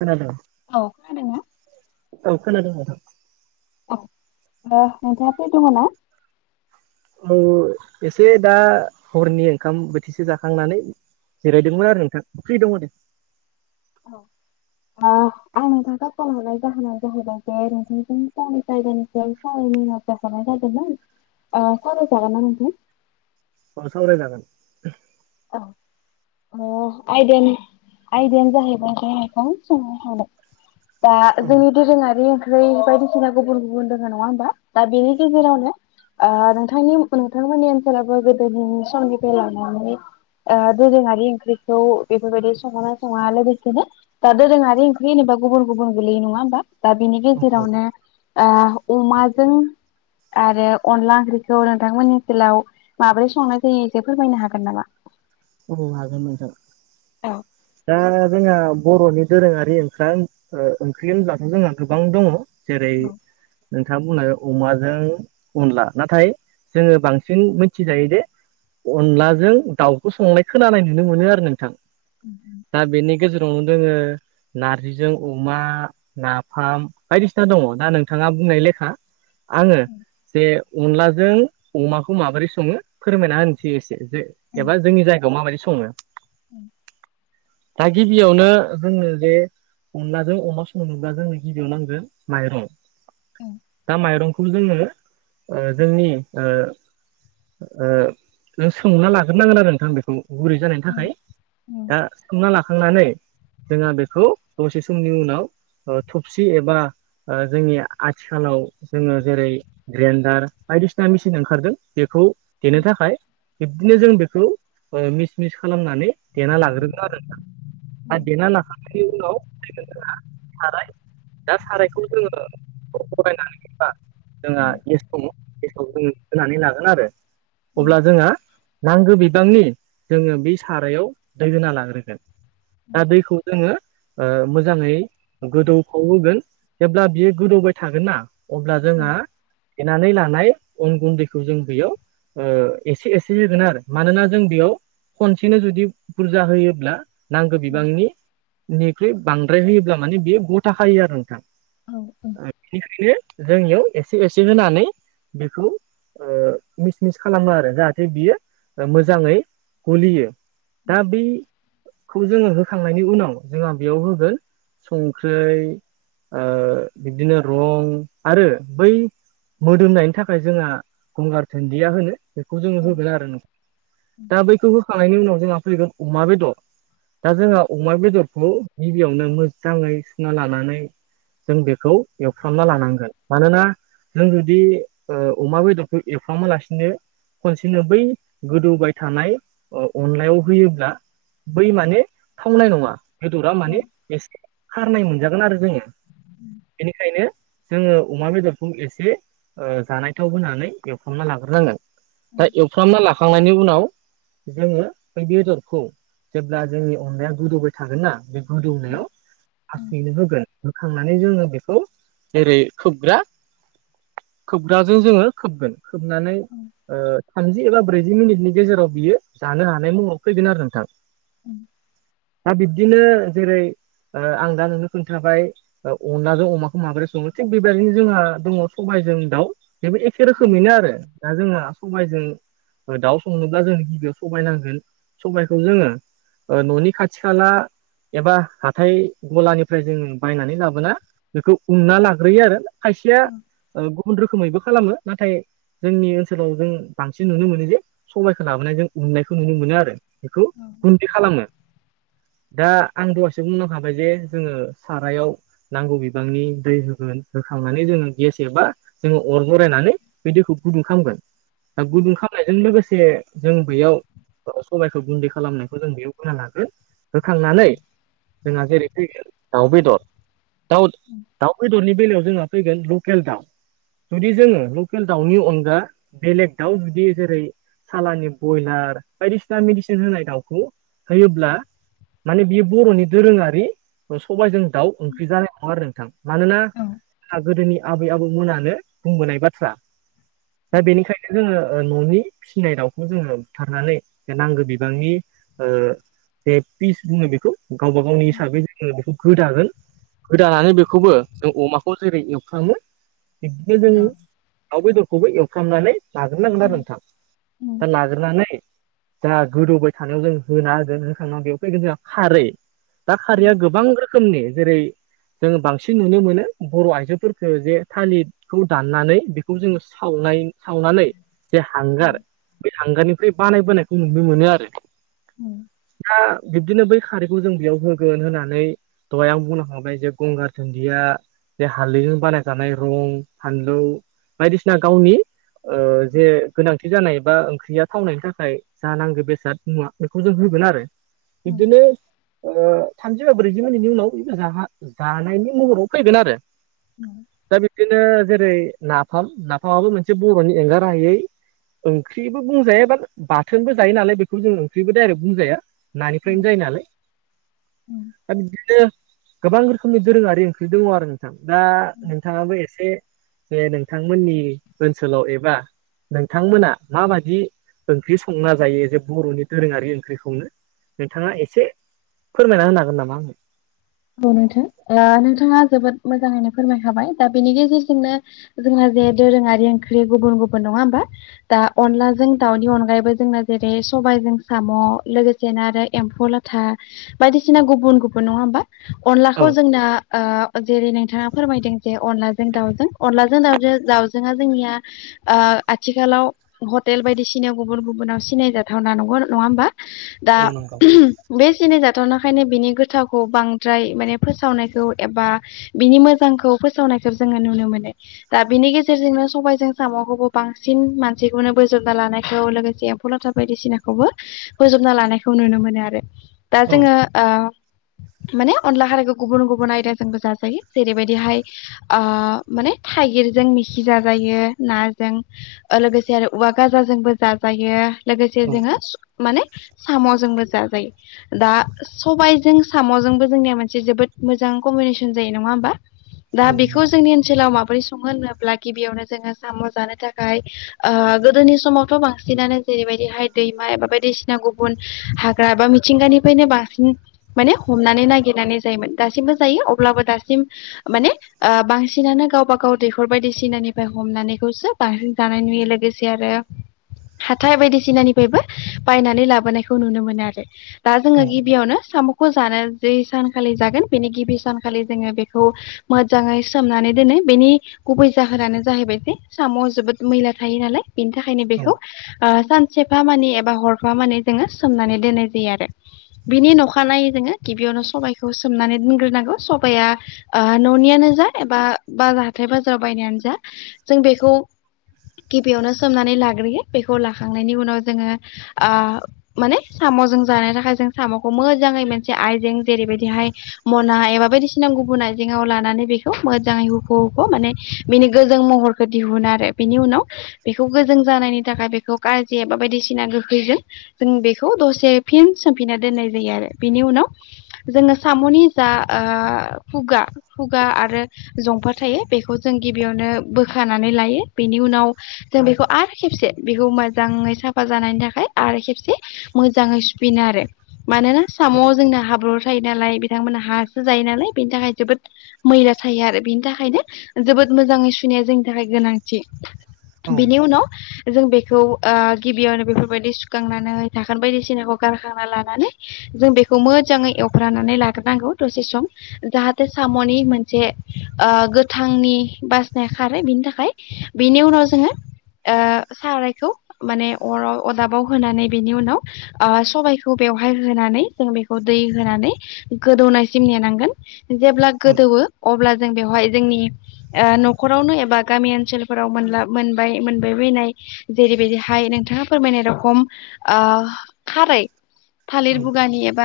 खोनादों औ खानादोंना? औ खोनादों नोंथां औ नोंथाङा फ्रि दङना? औ एसे दा हरनि ओंखाम बोथिसे जाखांनानै जिरायदोंमोन आरो नोंथां फ्रि दं दे। औ। ओ [inaudible] आं नोंथांखौ कल हरनाय जाहोनानो जाहैबाय बे नोंथांजों [unintelligible] आ सावराय जागोन ना नोंथां? खौनो सावरायजागोन औ अ आयदानो आयदायानो जाहैबाय [unintelligible] दा औ जोंनि दोरोङारि बै बायदिसिना गुबुन गुबुन दोङो नङा होमबा दा बेनि गेजेरावनो नोंथांनि नोंथांमोननि ओनसोलावबो गोदोनि समनिफ्राय लानानै दोरोङारि ओंख्रिखौ बेफोरबायदि सङोना सङा लोगोसेनो दा दोरोङारि ओंख्रि होनोबा गुबुन गुबुन गोलैयो नङा होमबा दा बिनि औ औ गेजेरावनो अमाजों आरो अनला ओंख्रिखौ नोंथांमोननि ओनसोलाव माबोरै संनाय जायो एसे फोरमायनो हागोन नामा? औ हागोन नोंथां औ दा जोंहा बर'नि दोरोङारि ओंखाम ओंख्रि होनब्लाथ' जोंहा गोबां दङ जेरै औ नोंथाङा बुंनाय अमाजों अनला नाथाय जोङो बांसिन मिथिजायो दि अनलाजों दाउखौ संनाय खोनानाय नुनो मोनो आरो नोंथां। [inaudible] दा बेनि गेजेरावनो दोङो नारजिजों अमा नाफाम बायदिसिना दङ दा नोंथाङा बुंनाय लेखा आङो जे अनलाजों अमाखौ माबोरै सङो फोरमायना होनोसै एसे जे बा जोंनि जायगायाव माबायदि सङो औ दा गिबियावनो जोंनो जे अनलाजों अमा संनोब्ला जोंनो गिबियाव नांगोन माइरं उम उम दा माइरंखौ जोंङो जोंनि सौना लाग नांगोन आरो नोंथां बेखौ गुरै जानायनि थाखाय उम दा सोमना लाखांनानै जोंहा बेखौ दसे समनि उनाव थबसि एबा जोंनि आथिखालाव जोंङो जेरै ग्रेन्डार बायदिसिना मेचिन ओंखारदों बेखौ उम देनो थाखाय। बिदिनो जों बेखौ मिस मिस खालामनानै देना लाग्रोगोन आरो नोंथां। आरो देना लाखांनायनि उनाव [unintelligible] दा सारायखौ जोंङो अर लगायनानै [unintelligible] जोंहा उम गेस दङ गेसआव जोंङो होनानै लागोन आरो उम अब्ला जोंहा नांगौ बिबांनि जोंङो बे सारायाव दैहोना लाग्रोगोन। दा दैखौ जोंङो मोजांङै गोदौफाव होगोन। जेब्ला बियो गोदौबाय थागोन ना अब्ला उम जोंहा देनानै लानाय अन गुन्दैखौ जों बेयाव एसे एसे होगोन आरो। मानोना जों बेयाव खनसेनो जुदि बुरजा होयोब्ला नांगौ उम बिबांनि निख्रुइ बांद्राय होयोब्ला माने बेयो गथा खायो आरो नोंथां ओ बेनिखायनो जों इयाव एसे एसे होनानै बेखौ ओ मिस मिस खालामो आरो जोंनिथिं जा मोजांङै गलियो दा बे खौ जोंङो होखांनायनि उनाव जोंहा बेयाव होगोन संख्रै ओ बिदिनो रं आरो बै मोदोमनायनि थाखाय जोंहा गंगार दुनदिया होनो बेखौ जोंङो होगोन आरो दा बैखौ होखांनायनि उनाव जोंहा फैगोन अमा बेदर दा जोंहा अमा बेदरखौ गिबियावनो मोजांङै सुना लानानै जों बेखौ एवफ्रामना लानांगोन मानोना जों जुदि ओ अमा बेदरखौ एवफ्रामा लासिनो खनसेनो बै गोदौबाय थानाय अ अनलायाव होयोब्ला बै माने थावनाय नङा बेदरा माने एसे खारनाय मोनजागोन आरो जोंङो बेनिखायनो जोंङो अमा बेदरखौ एसे ओ जानाय थाव होनानै एवफ्रामना लाग्रोनांगोन दा एवफ्रामना ला उनाव जोंङो बे बेदरखौ जेब्ला जोंनि अनलाया गोदौबाय थागोन ना बे गोदौनायाव हारसिङैनो होगोन होखांनानै जोंङो बेखौ जेरै खोबग्रा खोबग्राजों जोंङो खोबगोन खोबनानै [inaudible] ओ थामजि एबा ब्रैजि मिनिटनि गेजेराव बियो जानो हानाय मुङाव फैगोन आरो नोंथां [inaudible] दा बिब्दिनो जेरै ओ आं दा नोंनो खोन्थाबाय ओ अनलाजों अमाखौ माबोरै संङो थिग बेबायदिनो जोंहा दङ सबाइजों दाउ बेबो एखे रोखोमैनो आरो दा जोंहा सबायजों दाउ संनोब्ला जों गिबियाव सबाय नांगोन सबायखौ जोंङो न'नि खाथि खाला एबा हाथाय गलानिफ्राय जोंङो बायनानै लाबोना बेखौ उनना लाग्रोयो आरो खायसेया ओ गुबुन रोखोमैबो खालामो नाथाय जोंनि ओनसोलाव जों बांसिन नुनो मोनो जे जे सबायखौ लाबोनायजों उनायखौ नुनो मोनो आरो बेखौ बिदि खालामो दा आं दहायसो बुंलांखाबाय जे जोंङो सारायाव नांगौ बिबांनि दै होगोन होखांनानै जोंङो गेस एबा जोङो अर जरायनानै बे दैखौ गुदुं खालामगोन दा गुदुं खाम होननायजों लोगोसे जों बैयाव अ सबायखौ गुन्दै खालामनायखौ जों बेयाव होना लागोन होखांनानै जोंहा जेरै फैगोन दाउ बेदर दाउ दाउ बेदरनि बेलायाव जोंहा फैगोन लकेल दाउ जुदि जोङो लकेल दाउनि अनगा बेलेग दाउ जुदि जेरै सालानि ब्रयलार बायदिसिना मेडिसिन होनाय दाउखौ होयोब्ला माने बियो बर'नि दोरोङारि अ सबायजों दाव ओंख्रि जानाय नङा आरो नोंथां मानोना जोंहा जोंनि आबै आबौमोनानो बुंबोनाय बाथ्रा दा बेनिखायनो जोङो ओ न'नि फिसिनाय दाउखौ जोङो बुथारनानै बे नांगौ बिबांनि ओ जे पिस बुङो बेखौ गावबा गावनि हिसाबै जो बेखौ गोदागोन गोदानानै बेखौबो जों अमाखौ जेरै एवफ्रामो बिबदिनो जों दाउ बेदरखौबो एवफ्रामनानै लाग्रो नांगोन आरो नोंथां दा लागोरनानै दा गोदौबाय थानायाव जों होना होगोन होखांनानै बेयाव फैगोन जोंहा खारै दा खारैया गोबां रोखोमनि जेरै जों बांसिन नुनो मोनो बर' आइजोफोरखो‌ जे थाल खौ दाननानै बेखौ जोङो सावनाय सावनानै जे हांगार बे हांगारनिफ्राय बानाय बोनायखौ नुनो मोनो आरो। उम दा बिब्दिनो बै खारैखौ जों बेयाव होगोन होनानै दहाय आं बुंलांखांबाय जे गंगार दुनदिया बेे हालदैजों बानायजानाय रं फानलौ बायदिसिना गावनि ओ जे गोनांथि जानाय बा ओंख्रिया थावनायनि थाखाय जा नांगौ बेसाद मुवा बेखौ जों होगोन आरो। बिब्दिनो थामजिबा ब्रैजि मानिनि उनाव जानायनि महराव फैगोन आरो दा बिदिनो जेरै नाफाम नाफामाबो मोनसे बर'नि एंगारहायै ओंख्रिबो बुंजाया बा बाथोनबो जायो नालाय बेखौ जों ओंख्रिबो दडाइरेक्ट बुंजाया नानिफ्रायनो जायो नालाय दा बिदिनो गोबां रोखोमनि दोरोङारि ओंख्रि दङ आरो नोंथां दा नोंथाङाबो एसे बे नोंथांमोननि ओनसोलाव एबा नोंथांमोना माबायदि ओंख्रि संना जायो जे बर'नि दोरोङारि ओंख्रिखौनो? नोंथाङा एसे फोरमायना होनो हागोन नामा आंनो? औ नोंथां नोंथाङा जोबोद मोजाङैनो फोरमायखाबाय दा बेनि गेजेरजोंनो जोंना जे दोरोङारि ओंख्रि गुबुन गुबुन नङा होमबा? दा अनलाजों दाउनि अनगायैबो जोंना जेरै सबायाइजों साम' लोगोसे बिदिनो आरो एम्फौ लाथा बायदिसिना गुबुन गुबुन नङा होमबा? अनलाखौ औ जोंना ओ जेरै नोंथाङा फोरमायदों जे अनलाजों दाउजों अनलाजों दाउजों दाउजोंआ जोंनिया ओ आथिखालाव हटेल बायदिसिनायाव गुबुन गुबुनाव सिनाय जाथावना नंगौ नङा होमबा? दा औ नंगौ बे सिनायजाथावनाखायनो बिनि गोथावखौ बां द्राय माने फोसावनायखौ एबा बिनि मोजांखौ फोसावनायखौ जोङो नुनो मोनो। दा बिनि गेजेरजोंनो सबायजों साम'खौबो बांसिन मानसिखौनो बोजोबना लानायखौ लोगोसे कलाथा बायदिसिनाखौबो फोजोबना लानायखौ नुनो मोनो आरो दा औ जोङो ओ माने अनला खारायखौ गुबुन गुबुन आयदाजोंबो जाजायो जेरैबायदिहाय माने थाइगिरजों मिखि जाजायो नाजों लोगोसे आरो औवा गाजाजोंबो जाजायो। लोगोसे औ जोङो माने साम'जोंबो जाजायो दा सबायजों सा साम'जोंबो जोंनिया मोनसे जोबोद मोजां कम्बिनेसन जायो नङा होमबा? दा बेखौ नंगौ जोंनि ओनसोलाव माबोरै सङो होनोब्ला गिबियावनो जोङो साम' जानो थाखाय गोदोनि समावथ' बांसिनानो जेरैबायदिहाय दैमा एबा बायदिसिना गुबुन हाग्रा बा मिथिंगानिफ्रायनो बांसिन माने हमनानै नागिरनानै जायोमोन दासिमबो जायो अब्लाबो दासिम माने बांसिनानो गावबा गाव दैखर बायदिसिनानिफ्राय हमनानैखौसो बांसिन जानाय नुयो लोगोसे आरो हाथाइ बायदिसिनानिफ्रायबो बायनानै लाबोनायखौ नुनो मोनो आरो। दा जोङो गिबियावनो साम'खौ जानो जि सानखालि जागोन बेनि गिबि सानखालि जोङो बेखौ मोजाङै सोमनानै दोनो बेनि गुबै जाहोनानो जाहैबायसे साम'आव जोबोद मैला थायो नालाय बेनि थाखायनो औ बेखौ सान सेफा मानि एबा हरफा मानि जोङो सोमनानै दोननाय जायो आरो बिनि न'खा अखानायै जोङो गिबियावनो सबायखौ सोमनानै दोनग्रोनांगौ सबाया न'नियानो जा एबा बा हाथाय बाजाराव बायनायानो जा जों बेखौ गिबियावनो सोमनानै लाग्रोयो बेखौ लाखांनायनि उनाव जोङो आ माने साम'जों जानो थाखाय जों साम'खौ मो मोजाङै मोनसे आइजें जेरैबायदिहाय मना एबा बायदिसिना गुबुन आइजें लानानै बेखौ मोजाङै हुख' हुख' माने बिनि गोजों महर खौ दिहुन आरो बिनि उनाव बेखौ गोजों जानायनि थाखाय बेखौ गाज्रि एबा बायदिसिना गोखैजों जों बेखौ दसे फिन सोमफिना दोननाय जायो आरो बेनि उनाव जोङो साम'नि जा ओ खुगा खुगा आरो जंफा थायो बेखौ जों गिबियावनो बोखानानै लायो बेनि उनाव जों बेखौ आरो खेबसे बेखौ मोजाङै साफा जानायनि थाखाय आरो खेबसे मोजाङै सुफिनो आरो मानोना साम' जोंना हाब्रु थायो नालाय बिथांमोना हासो जायो नालाय बेनि थाखाय जोबोद मैला थायो आरो बेनि थाखायनो जोबोद मोजाङै सुनाया जोंनि थाखाय गोनांथि। औ बेनि उनाव जों बेखौ ओ गिबियावनो बेफोरबायदि सुखांनानै थाखोन बायदिसिनाखौ गारखांना लानानै जों बेखौ मोजाङै एवफ्रानानै लाग्रोनांगौ दसे सम। जाहाथे साम'नि मोनसे ओ गोथांनि बासिनाया खारो बिनि थाखाय। बेनि उनाव जोङो ओ सारायखौ माने अराव अदाबाव होनानै बेनि उनाव ओ सबाइखौ बेवहाय होनानै जों बेखौ दै होनानै गोदौनायसिम नेनांगोन जेब्ला गोदौवो अब्ला जों बेवहाय जोंनि ओ न'खरावनो एबा गामि ओनसोलफोराव मोनला मोनबाय-मोनबाय बायनाय जेरैबायदिहाय नोंथाङा फोरमायनाय रखम ओ खारै फाथ मुगानि एबा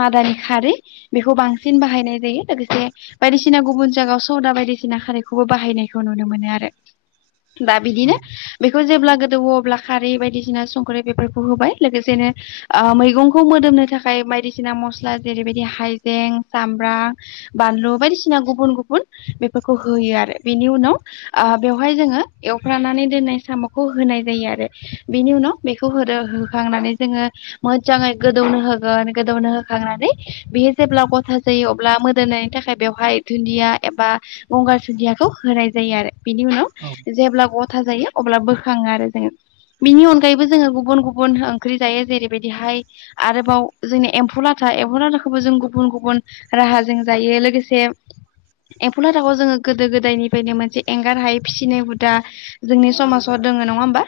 मादानि खारै बेखौ बांसिन बाहायनाय जायो लोगोसे बायदिसिना गुबुन जायगायाव सदा बायदिसिना खारखौबो बाहायनायखौ नुनो मोनो आरो। दा बिदिनो बेखौ जेब्ला गोदौवो अब्ला खारै बायदिसिना संख्रि बेफोरखौ होबाय लोगोसेनो ओ मैगंखौ मोदोमनो थाखाय बायदिसिना मस्ला जेरैबायदि हाइजें सामब्राम बानलु बायदिसिना गुबुन-गुबुन बेफोरखौ होयो आरो बेनि उनाव ओ बेवहाय जोङो एवफ्रानानै दोननाय साम'खौ होनाय जायो आरो बेनि उनाव बेखौ होदो होखांनानै जोङो मोजाङै गोदौनो होगोन गोदौनो होखांनानै बेहाय जेब्ला गथा जायो अब्ला मोदोमनायनि थाखाय बेवहाय दुन्दिया एबा गंगार दुुनदियाखौ होनाय जायो आरो बिनि उनाव जेब्ला ग था जायो अब्ला बोखाङो आरो जोङो। बिनि अनगायैबो जोङो गुबुन-गुबुन ओंख्रि जायो जेरैबायदिहाय आरोबाव जोंनि एम्फौ लाथा एम्फौ लाथाखौबो जों गुबुन-गुबुन राहाजों जायो लोगोसे एम्फौ लाथाखौ जोङो गोदो गोदायनिफ्रायनो मोनसे एंगार हायै फिसिनाय हुदा जोंनि समाजाव दोङो नङा होमबा।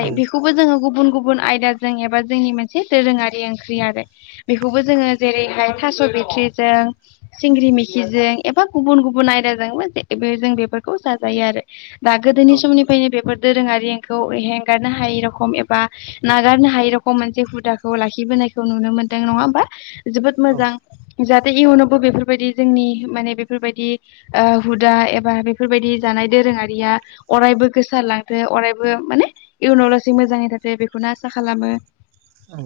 औ बेखौबो जोङो गुबुन-गुबुन आयदाजों एबा जोंनि मोनसे दोरोङा रि ओंख्रि आरो बेखौबो जोङो जेरैहाय थास' बिथ्रिजों सिंग्रि मिखिजों एबा गुबुन-गुबुन आयदाजोंबो जे बे जों बेफोरखौ जाजायो आरो। बा गोदोनि समनिफायनो बेफोर दोरोङारिखौ हेंगारनो हायै रखम एबा नागारनो हायै रखम मोनसे हुदाखौ लाखिबोनायखौ नुनो मोनदों नङा होमबा जोबोद मोजां। जाहाथे इयुनावबो बेफोरबायदि जोंनि माने बेफोर बायदि ओ हुदा एबा बेफोरबायदि जानाय दोरोङारिया अरायबो गोसार लांथो अरायबो माने इयुनाव लासै मोजाङै थाथो बेखौनो आसा खालामो।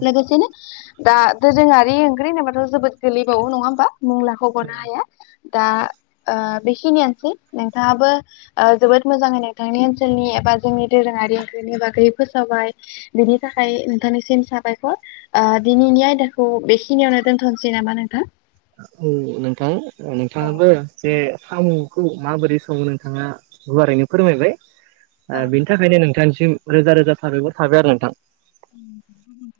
लोगोसे दा दोरोङारि ओंख्रि होनोबाथ' जोबोद गोलैबावो नङा होमबा मुंलाख'गनो हाया। दा ओ बेखिनियानोसै नोंथाङाबो ओ जोबोद मोजांनो नोंथांनि ओनसोलनि एबा जोंनि दोरोङारि ओंख्रिनि बागै फोसावबाय। बिनि थाखाय नोंथांनिसिम साबायखर। ओ दिनैनि आयदाखौ बेखिनियावनो दोनथ'नोसै नामा नोंथां? औ नोंथां औ नोंथाङाबो जे सामुखौ माबोरै सङो नोंथाङा गुवारैनो फोरमायबाय औ ओ बेनि था बेनि थाखायनो नोंथांसिम रोजा रोजा साबाखर थाबाय आरो नोंथां [inaudible]